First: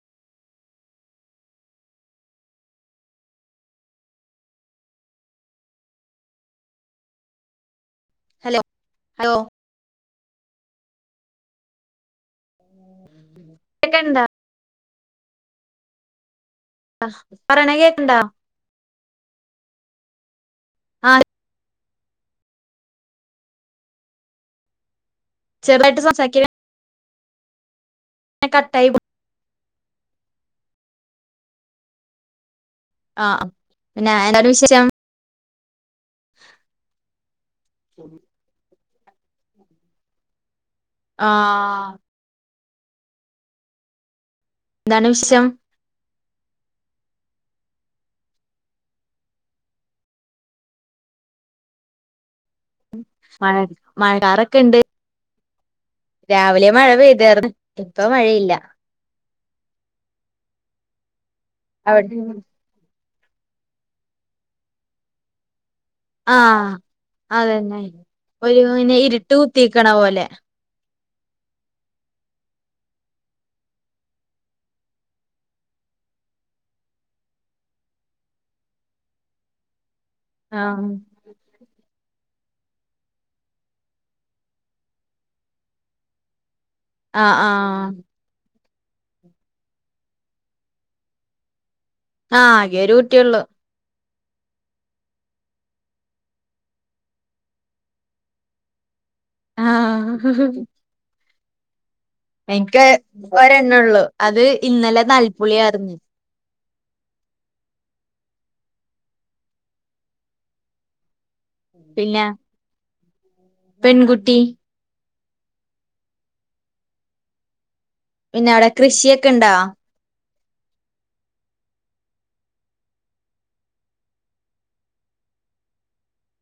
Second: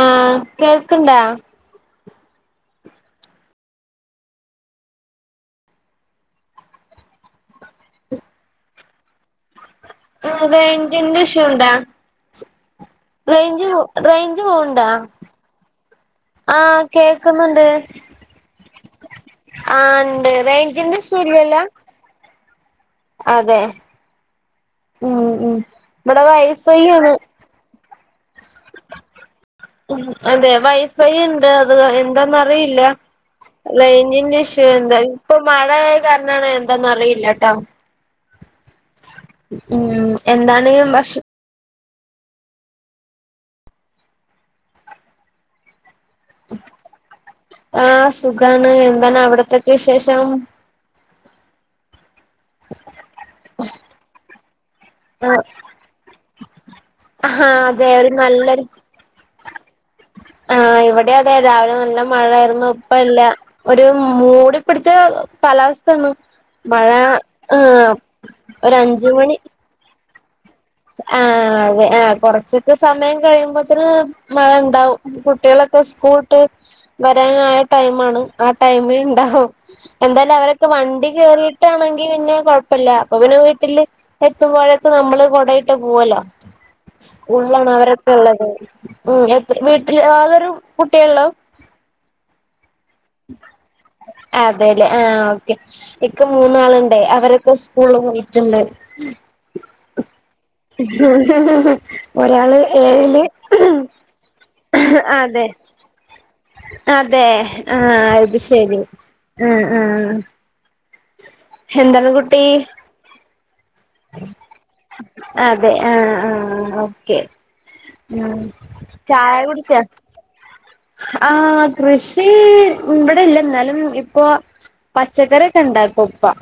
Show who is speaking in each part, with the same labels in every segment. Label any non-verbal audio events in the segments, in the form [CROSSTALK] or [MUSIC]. Speaker 1: ആഹ് കേൾക്ക്ണ്ടാ
Speaker 2: hello hello
Speaker 1: ആഹ് റൈഞ്ചിന്റെ ഇഷ്യൂണ്ടോ റൈഞ്ച് റൈ
Speaker 2: കേക്ക്ണ്ടാ
Speaker 1: ഞ്ച് പോവ്ണ്ടോ ആഹ് കേക്ക്ന്ന്ണ്ട്
Speaker 2: പറയണ കേക്ക്ണ്ടാ
Speaker 1: ആഹ് ണ്ട് റായ്ഞ്ചിന്റെ
Speaker 2: ആഹ്
Speaker 1: ഇഷ്യൂല്ലലോ അതെ ഉം ഉം
Speaker 2: ചെറുതായിട്ട്
Speaker 1: ഇവിടെ
Speaker 2: സംസാരിക്കണ
Speaker 1: വൈഫൈയാണ്
Speaker 2: കട്ടായി പോയി
Speaker 1: ഉം അതെ വൈഫൈയിണ്ട് അത് എന്താന്ന് അറിയില്ല
Speaker 2: ആഹ് പിന്നെ
Speaker 1: ലൈനിന്റെ
Speaker 2: എന്താണ്
Speaker 1: ഇഷ്യൂ
Speaker 2: വിശേഷം
Speaker 1: [UNINTELLIGIBLE] ഇപ്പൊ മഴയായകാരനാണ് എന്തന്ന് അറിയില്ലട്ടാ ഉം എന്താണ് ഭക്ഷ
Speaker 2: ആഹ് ഇന്താണ് വിശം
Speaker 1: ആഹ് സുഖാണ് എന്താണ് അവിടത്തേക്കെ വിശേഷം
Speaker 2: മഴ മഴ കാറൊക്കെണ്ട്
Speaker 1: [UNINTELLIGIBLE]
Speaker 2: രാവിലെ മഴ പെയ്തർന്ന്
Speaker 1: ആഹ് അതെ
Speaker 2: ഇപ്പ
Speaker 1: ഒരു
Speaker 2: മഴയില്ല
Speaker 1: നല്ലൊരു ആഹ് ഇവടേം അതെ രാവിലെ നല്ല
Speaker 2: അവിടെ
Speaker 1: മഴയായ്ര്ന്നു ഇപ്പല്ല ഒരു മൂടി പിടിച്ച കലവസ്
Speaker 2: ആഹ്
Speaker 1: മഴ
Speaker 2: അതന്നെ
Speaker 1: ആഹ് ഒരഅഞ്ച് മണി
Speaker 2: ക്കണവോല്ലേ
Speaker 1: ആഹ് അതെ ആഹ് കൊറച്ചൊക്കെ സമയം കഴിയുമ്പോത്തിന് മഴണ്ടാവും കുട്ടികളൊക്കെ സ്കൂൾട്ട് വരാനായ ടൈമാണ് ആ ടൈമിൽ ഇണ്ടാവും എന്താലും അവരൊക്കെ
Speaker 2: ആഹ്
Speaker 1: വണ്ടി കേറി ട്ടആണെങ്കി പിന്നെ കുഴപ്പല്ല അപ്പൊ പിന്നെ വീട്ടിൽ എത്തുമ്പോഴേക്ക് നമ്മള് കൊട ട്ട് പോവല്ലോ
Speaker 2: ആഹ്
Speaker 1: സ്കൂളാണ്
Speaker 2: ആഹ്
Speaker 1: അവരൊക്കെ ഉള്ളത് ഉം എത്ര വീട്ടിൽ ആകൊരു കുട്ടിയള്ളു
Speaker 2: ആഹ് ആകെരു കുട്ടിയള്ളൂ
Speaker 1: അതെല്ലേ ആഹ് ഓക്കെ ഇക്ക് മൂന്നാളുണ്ടേയ് അവരൊക്കെ സ്കൂളിൽ പോയിട്ട്ണ്ട്
Speaker 2: ആഹ്
Speaker 1: [UNINTELLIGIBLE]
Speaker 2: എനിക്ക്
Speaker 1: ഏഴില്
Speaker 2: ഒരെണേള്ളു അത് ഇന്നലെ
Speaker 1: അതെ
Speaker 2: നൽപ്പുളിയറിഞ്ഞ്
Speaker 1: അതെ ആഹ് അത്ശെരി ഉം ഉം ഹെന്താണ്
Speaker 2: പിന്നെ
Speaker 1: കുട്ടി
Speaker 2: പെൺകുട്ടി
Speaker 1: അതെ ആഹ് ആഹ് ഓക്കെ ഉം
Speaker 2: പിന്നെ അവടെ കൃഷിയൊക്കെ
Speaker 1: ചായ
Speaker 2: ഇണ്ട
Speaker 1: കുടിച്ചോ ആഹ് കൃഷി ഇവിടെ ഇല്ല എന്നാലും ഇപ്പൊ പച്ചക്കറൊക്കെ ഇണ്ടാക്കുപ്പ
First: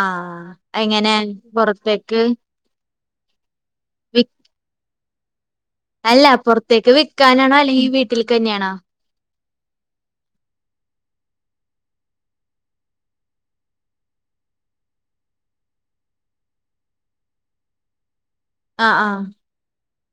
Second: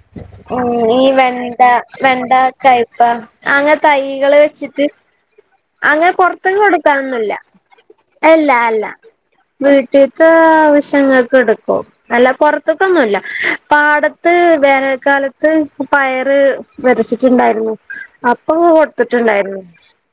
Speaker 2: ആഹ്
Speaker 1: ഉ ഈ
Speaker 2: എങ്ങനെ
Speaker 1: വെണ്ട
Speaker 2: പുറത്തേക്ക്
Speaker 1: വെണ്ട കയ്പാ അങ്ങനെ
Speaker 2: വി
Speaker 1: തൈകള് വെച്ചിട്ട് അങ്ങനെ
Speaker 2: അല്ല
Speaker 1: പുറത്ത്ക്ക്
Speaker 2: പുറത്തേക്ക്
Speaker 1: കൊടുക്കാനൊന്നുല്ല
Speaker 2: വിൽക്കാനാണോ അല്ലെങ്കിൽ വീട്ടിൽക്ക്
Speaker 1: അല്ല
Speaker 2: തന്നെയാണോ
Speaker 1: അല്ല വീട്ടിലത്തെ ആവശ്യങ്ങൾക്ക് എടുക്കും അല്ല പുറത്തക്കൊന്നുമല്ല പാടത്ത് വേനൽക്കാലത്ത് പയറ് വിതച്ചിട്ടുണ്ടായിരുന്നു അപ്പൊ
Speaker 2: ആഹ്
Speaker 1: കൊടുത്തിട്ടുണ്ടായിരുന്നു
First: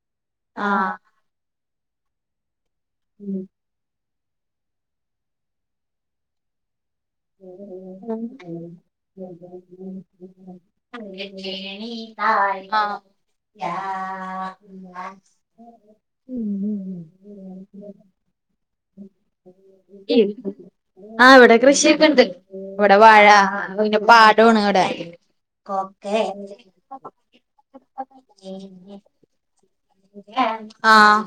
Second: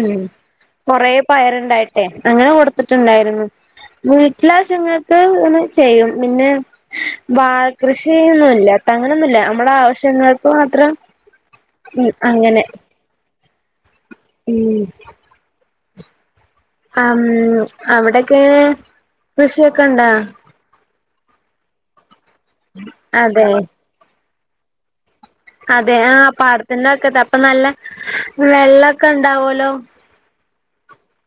Speaker 1: ഉം
Speaker 2: ആഹ് ആഹ്
Speaker 1: കൊറെ പയർണ്ടായിട്ടെ അങ്ങനെ കൊടുത്തിട്ടുണ്ടായിരുന്നു വീട്ടിലാവശങ്ങൾക്ക് ഒന്ന് ചെയ്യും പിന്നെ വാഴ കൃഷിയൊന്നുല്ല അങ്ങനൊന്നുല്ല നമ്മടെ ആവശ്യങ്ങൾക്ക് മാത്രം ഉം അങ്ങനെ ഉം
Speaker 2: ആ
Speaker 1: ഉം അവിടൊക്കെ കൃഷിയൊക്കെ ഉണ്ടാ?
Speaker 2: ആ ഇവിടെ കൃഷിയൊക്കെ ഇണ്ട് ഇവിടെ വാഴ
Speaker 1: അതെ
Speaker 2: പിന്നെ പാടമാണ് ഇവിടെ
Speaker 1: അതെ
Speaker 2: കൊക്കെ
Speaker 1: ആഹ പാടത്തിന്റെ ഒക്കെത അപ്പൊ നല്ല വെള്ളമൊക്കെ ഉണ്ടാവല്ലോ
Speaker 2: ആഹ്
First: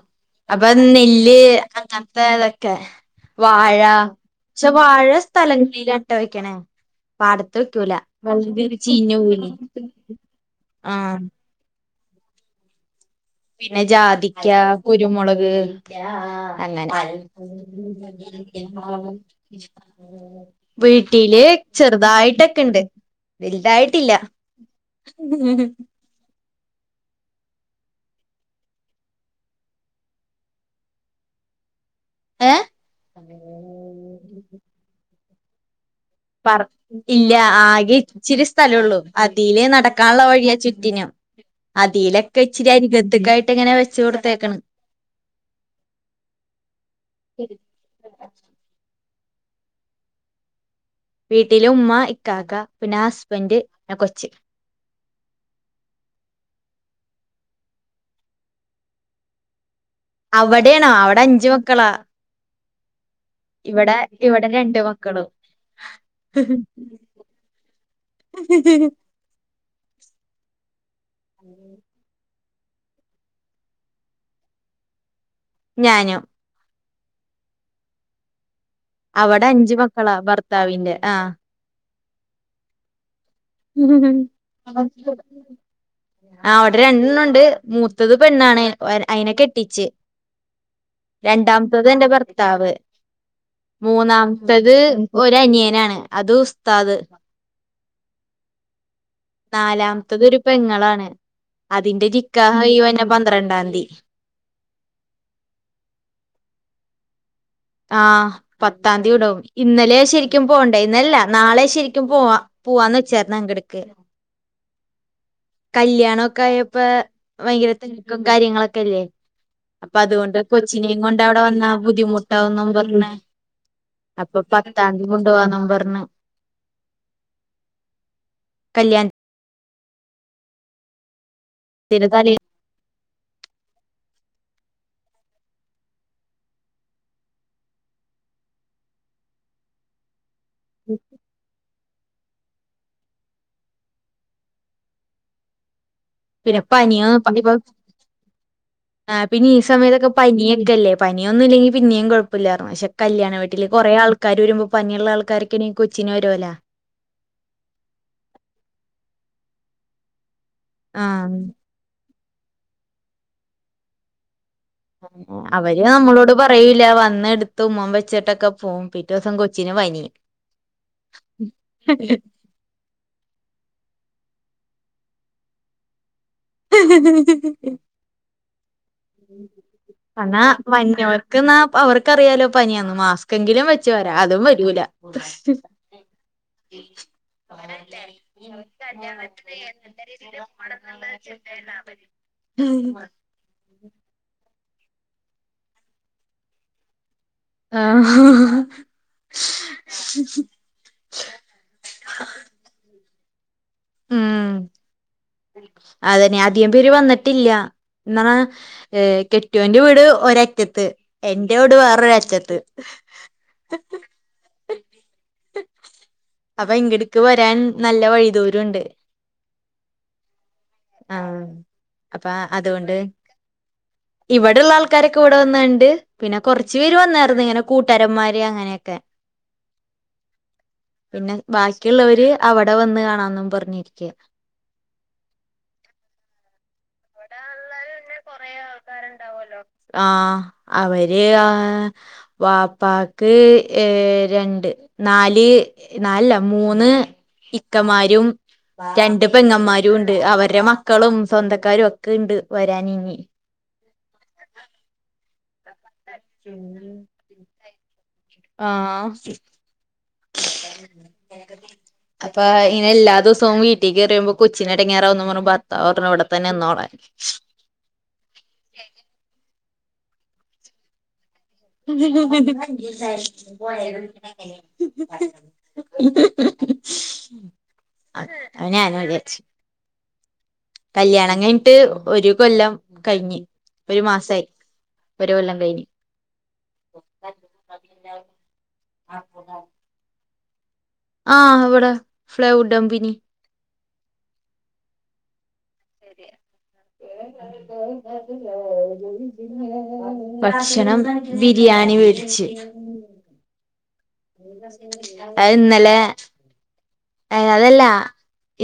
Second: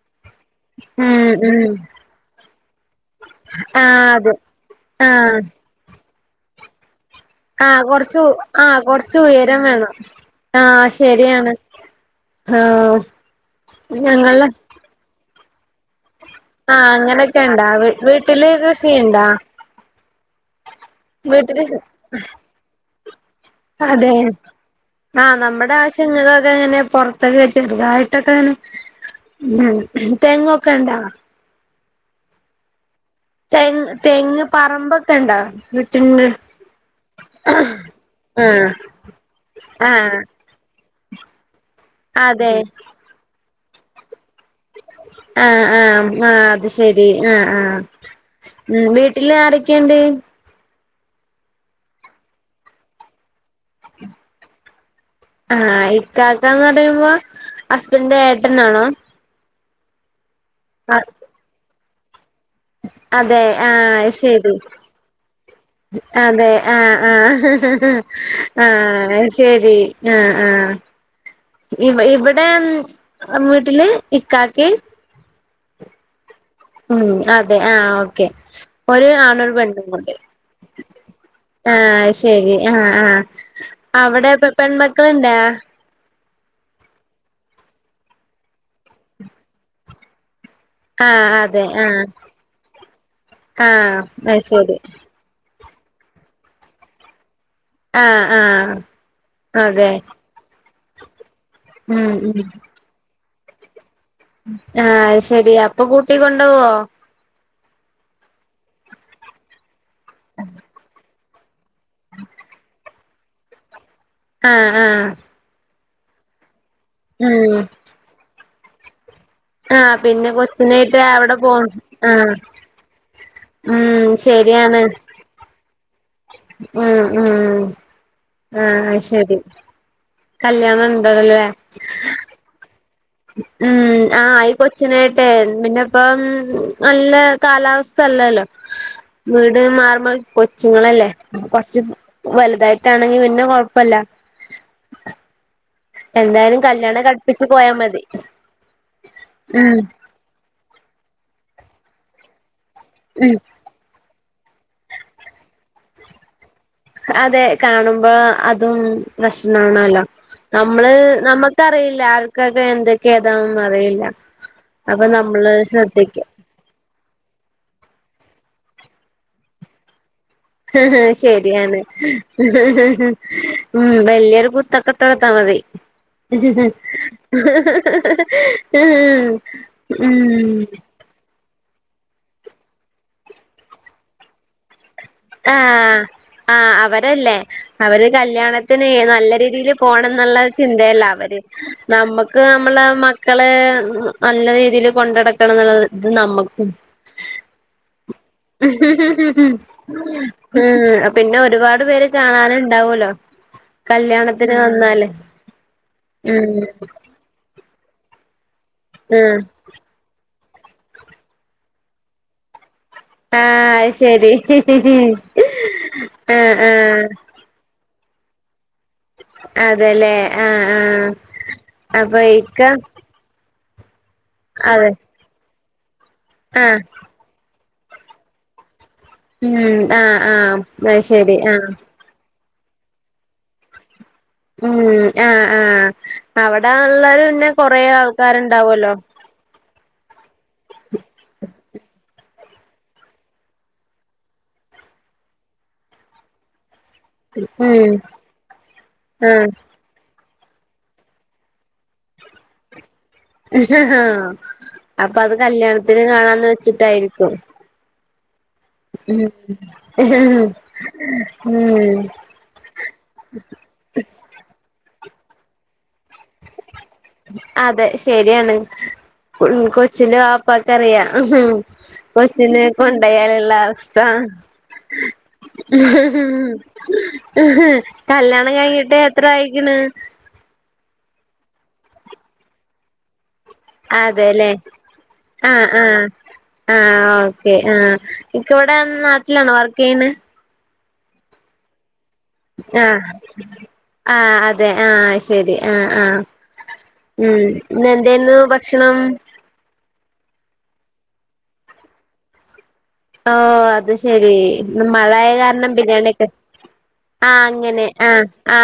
Speaker 2: അപ്പ
Speaker 1: ഉം
Speaker 2: നെല്ല്
Speaker 1: ഉം
Speaker 2: അങ്ങത്തതൊക്കെ വാഴ
Speaker 1: ആ അതെ
Speaker 2: പക്ഷെ വാഴ
Speaker 1: ആ
Speaker 2: സ്ഥലങ്ങളിലാട്ടോ വെക്കണേ പാടത്ത്
Speaker 1: ആ
Speaker 2: വെക്കൂല
Speaker 1: കൊറച്ച്
Speaker 2: വെള്ള ചീഞ്ഞ പോവൂലേ
Speaker 1: ആഹ് ശരിയാണ് ആഹ്
Speaker 2: പിന്നെ ജാതിക്ക കുരുമുളക്
Speaker 1: ആ
Speaker 2: അനങ്ങനെ
Speaker 1: അങ്ങനൊക്കെ ഇണ്ടാ വീട്ടില് കൃഷിയിണ്ടാ
Speaker 2: വീട്ടില് ചെറുതായിട്ടൊക്കെണ്ട് വലുതായിട്ടില്ല ഉം ഹ്
Speaker 1: ചങ്ങളൊക്കെ ഇങ്ങനെ പുറത്തൊക്കെ ചെറുതായിട്ടൊക്കെയാണ് ഉം തെങ്ങൊക്കെ ഉണ്ടാ?
Speaker 2: ഏഹ്
Speaker 1: തെങ്ങ് തെങ്ങ് പറമ്പൊക്കെ ഇണ്ടാ?
Speaker 2: പറ ഇല്ല ആകെ ഇച്ചിരി
Speaker 1: ആഹ്
Speaker 2: സ്ഥലമള്ളൂ അതിലേ
Speaker 1: ആഹ്
Speaker 2: നടക്കാനുള്ള വഴിയാ ചുറ്റിന് അതിലൊക്കെ
Speaker 1: അതെ
Speaker 2: ഇച്ചിരി അരിഗത്തക്കായിട്ട് ഇങ്ങനെ വെച്ച കൊടുത്തേക്കണ്
Speaker 1: ആഹ് ആഹ് ആ അത് ശരി ആഹ് ആഹ് ഉം വീട്ടില് ആരൊക്കെയണ്ട്
Speaker 2: വീട്ടില് ഉമ്മ ഇക്കാക്ക പിന്നെ ഹസ്ബൻഡ് ന്നെ കൊച്ച്
Speaker 1: ആഹ് ഇക്കാക്കന്ന് പറയുമ്പോ ഹസ്ബൻഡന്റെ ഏട്ടനാണോ?
Speaker 2: അവിടെയാണോ
Speaker 1: ആഹ്
Speaker 2: അവിടെ അഞ്ചു മക്കളാ
Speaker 1: അതെ
Speaker 2: ഇവിടെ
Speaker 1: ആഹ്
Speaker 2: ഇവിടെ
Speaker 1: ശരി
Speaker 2: രണ്ട് മക്കളും
Speaker 1: അതെ ആഹ് ആഹ് ആത് ശരി ആഹ് ആഹ് ഇ ഇവിടെ വീട്ടില് ഇക്കാക്കേം?
Speaker 2: ഞാനും
Speaker 1: ഉം അതെ ആ ഓക്കെ ഒരു ആണും
Speaker 2: അവിടെ
Speaker 1: ഒരു
Speaker 2: അഞ്ചു
Speaker 1: പെണ്ണും ഉണ്ട്
Speaker 2: മക്കളാ ഭർത്താവിന്റെ ആ
Speaker 1: ആഹ് ശരി ആ ആ അവിടെ ഇപ്പ പെൺമക്കളുണ്ടാ?
Speaker 2: ആ അവിടെ രണ്ടെണ്ണുണ്ട് മൂത്തത് പെണ്ണാണ് അയിനെ കെട്ടിച്ച്
Speaker 1: ആഹ് അതെ
Speaker 2: രണ്ടാമത്തത്
Speaker 1: ആഹ്
Speaker 2: എന്റെ ഭർത്താവ്
Speaker 1: ആഹ് അത്
Speaker 2: മൂന്നാമത്തത്
Speaker 1: ശരി
Speaker 2: ഒരനിയനാണ് അത് ഉസ്താത്
Speaker 1: ആഹ് ആഹ് അതെ
Speaker 2: നാലാമത്തത് ഒരു പെങ്ങളാണ് അതിന്റെ
Speaker 1: ഉം ഉം
Speaker 2: നിക്കാഹ് ഈ പറഞ്ഞ പന്ത്രണ്ടാംയതി
Speaker 1: ആഹ് ശരി അപ്പൊ കൂട്ടി കൊണ്ടോവുവോ
Speaker 2: ആഹ് പത്താം തീയതി ഉടവും ഇന്നലെ ശരിക്കും പോണ്ടേ ഇന്നല്ല നാളെ ശരിക്കും പോവാ പോ പോവ്വാനെച്ചര്ക് അങ്ങടിക്
Speaker 1: ആഹ് ആഹ്
Speaker 2: കല്യാണൊക്കെ ആയപ്പോ
Speaker 1: ഉം
Speaker 2: ഭയങ്കര തെരക്കും കാര്യങ്ങളൊക്കെല്ലേ?
Speaker 1: ആഹ്
Speaker 2: അപ്പൊ
Speaker 1: പിന്നെ
Speaker 2: അതുകൊണ്ട്
Speaker 1: കൊച്ചിനായിട്ട്
Speaker 2: കൊച്ചിനെയും കൊണ്ട് അവിടെ
Speaker 1: പോൺ
Speaker 2: വന്നാ ബുദ്ധിമുട്ട്
Speaker 1: ആഹ്
Speaker 2: ട്ടാവും പറഞ്ഞ്
Speaker 1: ഉം
Speaker 2: അപ്പൊ
Speaker 1: ശരിയാണ്
Speaker 2: പത്താംതി കൊണ്ടോകാന്നും പറഞ്
Speaker 1: ഉം ഉം ആഹ്
Speaker 2: കല്യാണത്തിന്റെ
Speaker 1: ശരി കല്യാണം ഉണ്ടടുവല്ലേ?
Speaker 2: പിന്നെ തലേ
Speaker 1: ഉം ആ ഈ കൊച്ചിനായിട്ടെ പിന്നെ ഇപ്പം നല്ല കാലാവസ്ഥയല്ലല്ലോ വീട് മാർമ കൊച്ചുങ്ങളല്ലേ കൊറച്ച് വലുതായിട്ടാണെങ്കി പിന്നെ കൊഴപ്പില്ല
Speaker 2: പിന്നെ
Speaker 1: എന്തായാലും
Speaker 2: പനിയ
Speaker 1: കല്യാണം
Speaker 2: പ
Speaker 1: കടുപ്പിച്ച് പോയാ മതി
Speaker 2: ആ പിന്നെ ഈ
Speaker 1: ഉം
Speaker 2: സമയത്തൊക്കെ പനിയൊക്കെല്ലേ പനിയൊന്നും ഇല്ലെങ്കി പിന്നെയും കുഴപ്പമില്ലായിരുന്നു പക്ഷെ കല്യാണ
Speaker 1: ഉം
Speaker 2: വീട്ടിൽ കൊറെ ആൾക്കാര് വരുമ്പം പനിയുള്ള ആൾക്കാരൊക്കെണെ കൊച്ചിന് വരുവോല്ലാ.
Speaker 1: അതെ. കാണുമ്പോ അതും പ്രശ്ണാണോല്ലോ. നമ്മള്
Speaker 2: ആഹ്
Speaker 1: നമ്മക്കറിയില്ല ആർക്കൊക്കെ എന്തൊക്കെ ഏതാന്നൊന്നും അറിയില്ല. അപ്പൊ
Speaker 2: അതന്നെ
Speaker 1: നമ്മള്
Speaker 2: അവര്
Speaker 1: ശ്രദ്ധിക്ക
Speaker 2: നമ്മളോട് പ റയൂല്ല. വന്ന് എടുത്ത് ഉമ്മ വെച്ചിട്ടൊക്കെ പോവും പിറ്റോസം കൊച്ചിന് പനി.
Speaker 1: ഹ് ഹ് ശരിയാണ് ഉം വല്യൊരു കുത്തൊക്കെ ഇട്ട് കൊടുത്താ മതി ഉം
Speaker 2: ക് ന്നാ അവർക്കറിയാലോ പനിയാന്ന് മാസ്ക്കെങ്കിലും വെച്ച് വരാ അതും വരൂല. ശ
Speaker 1: ആഹ് ആഹ് അവരല്ലേ അവര് കല്യാണത്തിന് നല്ല രീതീല് പോണം ന്നുള്ള ചിന്തയല്ല അവര് നമ്മക്ക് നമ്മളെ മ ക്കള് നല്ല രീതിയില് കൊണ്ടടക്കണം ന്നുള്ളത് ത് നമ്മക്കും
Speaker 2: ആ ഹു ഹു
Speaker 1: ഉ [UNINTELLIGIBLE] ഉം പിന്നെ ഒരുപാട് പേര് കാണാനുണ്ടാവൂല്ലോ കല്യാണത്തിന്
Speaker 2: ഉം
Speaker 1: വന്നാല്
Speaker 2: അതന്നെ
Speaker 1: ഉം
Speaker 2: അധികം പേര് വന്നിട്ടില്ല. ഇന്നണ
Speaker 1: ആഹ്
Speaker 2: കെ ട്ട്യോന്റെ വീട് ഒരറ്റത്ത്, എന്റെ വീട് വേറൊരറ്റത്ത്.
Speaker 1: ആഹ് അത് ശരി ആഹ് ആഹ്
Speaker 2: രാൻ നല്ല വൈദൂരൊണ്ട്.
Speaker 1: അതെല്ലെ
Speaker 2: ആഹ് അപ്പാ
Speaker 1: ഇക്ക
Speaker 2: അതുകൊണ്ട്. ഇവിടെള്ള
Speaker 1: അതെ
Speaker 2: ആൾക്കാരെ ക്ക ഇവിടെ വന്ന് കണ്ട്. പിന്നെ കൊറച്ചു
Speaker 1: ആഹ്
Speaker 2: പേര് വന്നായിരുന്ന് ഇങ്ങനെ കൂട്ടാരന്മാര് അങ്ങനെയൊക്കെ.
Speaker 1: ഉം ആഹ് ആഹ്. അഹ് ശരി. ആഹ്
Speaker 2: ക്കിള്ളവര് അവടെ വന്ന് കാണാന്നും പറഞ്ഞിരിക്ക്യാ.
Speaker 1: ഉം ആഹ് ആഹ്. അവിടെ ഉള്ളരു പിന്നെ കൊറേ ആൾക്കാരുണ്ടാവൊല്ലോ
Speaker 2: ആഹ് അവര് ആ വാപ്പാക്ക് ഏഹ് രണ്ട് നാല് നാലല്ല മൂന്ന്
Speaker 1: ഉം
Speaker 2: ഇക്കമാരും രണ്ട്
Speaker 1: ആഹ്
Speaker 2: പെങ്ങമ്മാ രൂണ്ട്. അവര്ടെ മക്കളും സ്വന്തക്കാരും ഒക്കെ ഇണ്ട് വരാൻ ഇനി.
Speaker 1: അപ്പൊ അത് കല്യാണത്തിന് കാണാന്ന് വെച്ചിട്ടായിരിക്കും
Speaker 2: ആഹ്
Speaker 1: ഉം ഉം
Speaker 2: അപ്പൊ ഇങ്നെ എല്ലാ ദിവസവും വീട്ടി കേറി മ്പോ കൊച്ചിനെടങ്ങേറാവുംന്ന് പറഞ്ഞ് ഭർത്താവ് പറഞ്ഞു ഇവിടെ തന്നെ നിന്നോളാൻ.
Speaker 1: അതെ ശരിയാണ്. ഉം കൊച്ചിന്റെ വാപ്പാക്കറിയാ. കൊച്ചിനെ കൊണ്ടയാലുള്ള അവസ്ഥ
Speaker 2: [UNINTELLIGIBLE]
Speaker 1: കല്യാണം
Speaker 2: അപ്പൊ
Speaker 1: കഴിഞ്ഞിട്ട്
Speaker 2: ഞാനും
Speaker 1: എത്ര
Speaker 2: വിചാരിച്ചു
Speaker 1: ആയിക്ണ്?
Speaker 2: കല്യാണം കഴിഞ്ഞിട്ട് ഒരു കൊല്ലം കഴിഞ്ഞ് ഒരു മാസായി
Speaker 1: അതെല്ലേ
Speaker 2: ഒരു കൊല്ലം
Speaker 1: ആഹ്
Speaker 2: കഴിഞ്ഞ്
Speaker 1: ആഹ് ആഹ് ഓക്കേ. ആഹ്. ഇക്ക വടെ നാട്ടിലാണോ വർക്കെയ്യ്ണെ?
Speaker 2: ആഹ് വടെ.
Speaker 1: ആഹ്. ആഹ് അതെ ആഹ് ശരി ആഹ് ആഹ് ഉം ഇന്ന് എന്തേ ന്ന് ഭക്ഷണം?
Speaker 2: ഭക്ഷണം വിരിയാണി വേടിച്ച്.
Speaker 1: ഓഹ് അത് ശെരി. ഇന്ന് മഴായ കാരണം ബിരിയാണി ഒക്കെ
Speaker 2: ഏയ് അതല്ല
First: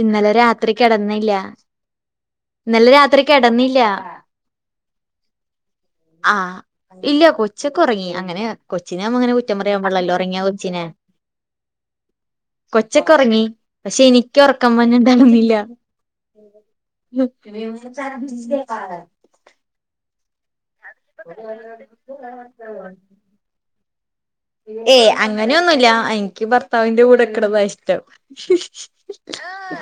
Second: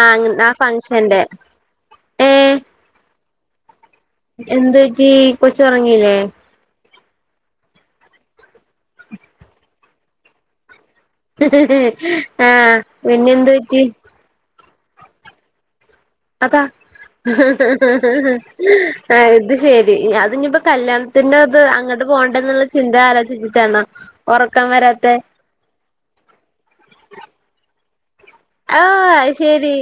Speaker 2: ഇന്നലെ
Speaker 1: ആ
Speaker 2: രാത്രി
Speaker 1: ഫംഗ്ഷന്റെ
Speaker 2: കെടന്നില്ല.
Speaker 1: ഏഹ്
Speaker 2: ഇന്നലെ രാത്രി കെടന്നില്ല
Speaker 1: എന്ത് പറ്റി? കൊച്ച് ഒറങ്ങിയില്ലേ?
Speaker 2: ആഹ് ഇല്ല. കൊച്ചൊക്കെ ഒറങ്ങി. അങ്ങനെ കൊച്ചിനെ നമ്മ അങ്ങനെ കുറ്റം പറയാൻ പാടില്ലല്ലോ ഒറങ്ങിയ കൊച്ചിനെ.
Speaker 1: ആഹ
Speaker 2: കൊച്ചൊക്കെ ഉറങ്ങി പക്ഷെ എനിക്ക് ഉറക്കം [UNINTELLIGIBLE]
Speaker 1: അതാ ഇത് ശരി [INAUDIBLE] കല്യാണത്തിന്റെ അത് അങ്ങോട്ട് പോകണ്ട എന്നുള്ള ചിന്ത ആലോചിച്ചിട്ടാണ്
Speaker 2: ഏയ് അങ്ങനെയൊന്നുമല്ല എനിക്ക് ഭർത്താവിന്റെ കൂടെ നീക്കണതാണ് ഇഷ്ടം
Speaker 1: ഓ ശരി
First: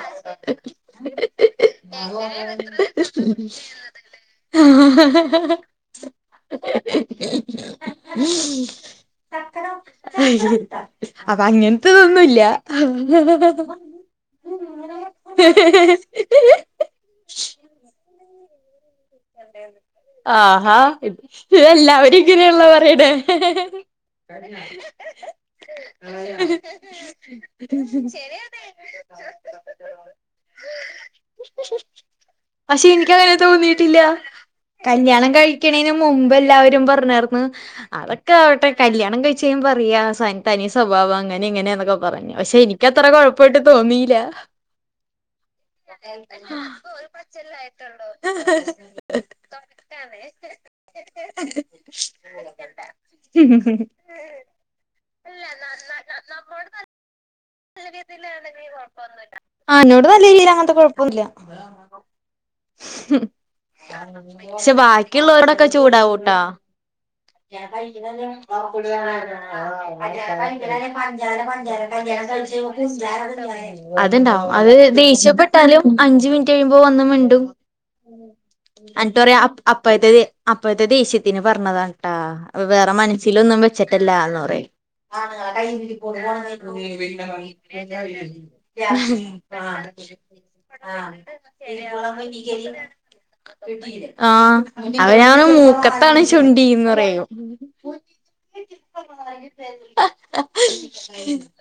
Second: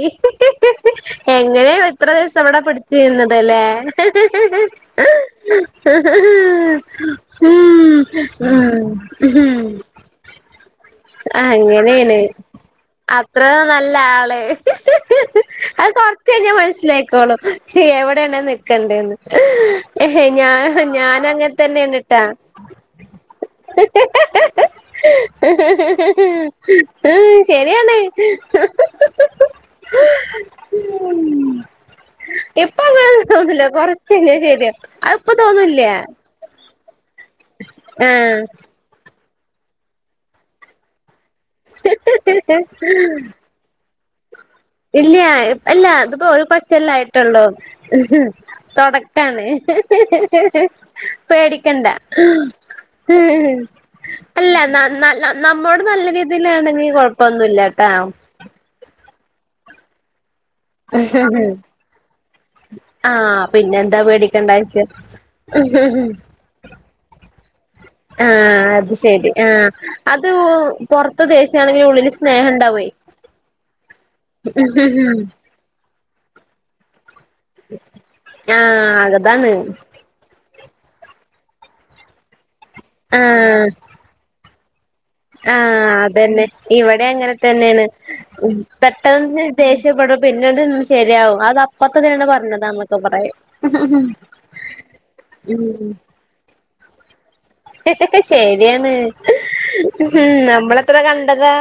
Speaker 1: എങ്ങനെയ ഇത്ര ദിവസം അവിടെ പിടിച്ചുന്നതല്ലേ ഉം ഹം ഉം ആ അങ്ങനെയാണ്
Speaker 2: ഹഹ
Speaker 1: അത്ര നല്ല ആള് അത് കുറച്ചു കഴിഞ്ഞാ മനസ്സിലാക്കോളു എവിടെയാണ് നിക്കണ്ടേന്ന് ഞാൻ
Speaker 2: ആഹാ
Speaker 1: ഞാൻ അങ്ങനെ
Speaker 2: ഇതെല്ലാവരും
Speaker 1: തന്നെയാണ്ട്ടാ
Speaker 2: ഇങ്ങനെയാണെല്ലോ പറയണേ
Speaker 1: ശരിയാണ്
Speaker 2: [UNINTELLIGIBLE] ശരിയാണ്
Speaker 1: ഇപ്പൊ
Speaker 2: പക്ഷെ എനിക്ക് അങ്ങനെ
Speaker 1: തോന്നില്ല
Speaker 2: തോന്നി -
Speaker 1: കൊറച്ചഴിഞ്ഞാ ശരിയാവും
Speaker 2: [INAUDIBLE]
Speaker 1: അത്
Speaker 2: കല്യാണം
Speaker 1: ഇപ്പൊ തോന്നൂല്ല
Speaker 2: കഴിക്കന് മുമ്പ് എല്ലാവരും പറഞ്ഞ അതൊക്കെ
Speaker 1: ആഹ്
Speaker 2: ആട്ടെ കല്യാണം കഴിച്ച് കഴിഞ്ഞ് അറിയാ തനി സ്വഭാവം അങ്ങനെ ഇങ്ങനെയന്നൊക്കെ പറഞ്ഞു പക്ഷെ എനിക്കത്ര കൊഴപ്പായിട്ട് തോന്നിയില്ല
Speaker 1: ഇല്ല എല്ല ഇതിപ്പോ ഒരു കുറച്ച് അല്ലെ ആയിട്ടുള്ളു തുടക്കാണ് പേടിക്കണ്ട
Speaker 2: [UNINTELLIGIBLE]
Speaker 1: അല്ല നല്ല നമ്മോട് നല്ല രീതിയില് ആ ണെങ്കിൽ കൊഴപ്പൊന്നുമല്ല ട്ടാ
Speaker 2: ആ എന്നോട് നല്ല ഇല്ലൽ അങ്ങനത്തെ കൊഴപ്പൊന്നില്ല
Speaker 1: ആഹ് പിന്നെ എന്താ
Speaker 2: പക്ഷെ
Speaker 1: പേടിക്കണ്ടാവശ്യം
Speaker 2: ബാക്കിയുള്ളവരോടൊക്കെ ചൂടാവൂട്ടാ [UNINTELLIGIBLE]
Speaker 1: ആഹ് അത് ശരി ആഹ് അത് പൊറത്ത് ദേഷ്യാണെങ്കില് ഉള്ളില് സ്നേഹണ്ടാവേ
Speaker 2: അത്ണ്ടാവും അത് ദേഷ്യ പെട്ട് ഇട്ടാലും അഞ്ച് മിനിറ്റ് കഴിയുമ്പോ വന്ന് മിണ്ടും
Speaker 1: ആഹ്
Speaker 2: എന്നിട്ട് പറയാ
Speaker 1: അതാണ്
Speaker 2: അപ്പായത്ത അപ്പഴത്തെ ദേഷ്യത്തിന് പറഞ്ഞതാ ട്ടാ വേറെ മനസ്സിലൊന്നും വെച്ചിട്ടില്ല എന്ന് പറയും
Speaker 1: ആഹ അതന്നെ ഇവിടെ അങ്ങനെ തന്നെയാണ് പെട്ടെന്ന് ദേഷ്യപ്പെടും പിന്നെത് ശരിയാവും അത് അപ്പത്തെ തന്നാണ് പറഞ്ഞതാണ് [UNINTELLIGIBLE]
Speaker 2: [INAUDIBLE] പറയോ
Speaker 1: ശരിയാണ് ഉ നമ്മളെത്ര കണ്ടതാ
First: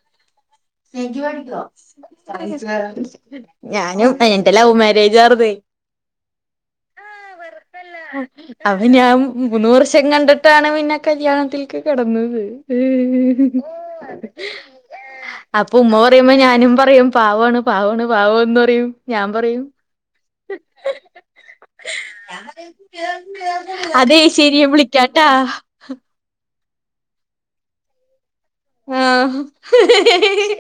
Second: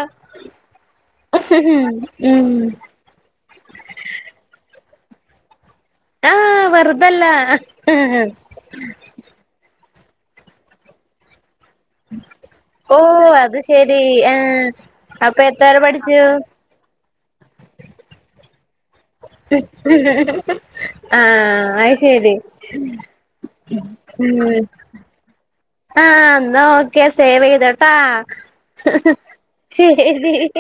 Speaker 1: ഉം
Speaker 2: ഞാനും എൻ്റെ ലൗ മാര്യേജ് ആര്ന്നു
Speaker 1: ആ വെറുതല്ല
Speaker 2: അവ ഞാൻ മൂന്നു വർഷം കണ്ടിട്ടാണ് പിന്നെ കല്യാണത്തിൽ
Speaker 1: ഓ അത് ശരി ആഹ്
Speaker 2: [UNINTELLIGIBLE]
Speaker 1: എത്ര
Speaker 2: അപ്പൊ
Speaker 1: വരെ
Speaker 2: ഉമ്മ
Speaker 1: പഠിച്ചു
Speaker 2: പറയുമ്പോ ഞാനും പറയും പാവാണ് പാവാണ് പാവന്ന് പറയും ഞാൻ പറയും
Speaker 1: ആഹ അയ്ശെരി.
Speaker 2: അതെ ശരി ഞാൻ വിളിക്കാട്ടാ.
Speaker 1: ആഹ ന്നാ ഓക്കെ സേവ് ചെയ്താട്ടാ. ശരി.
Speaker 2: ആഹ്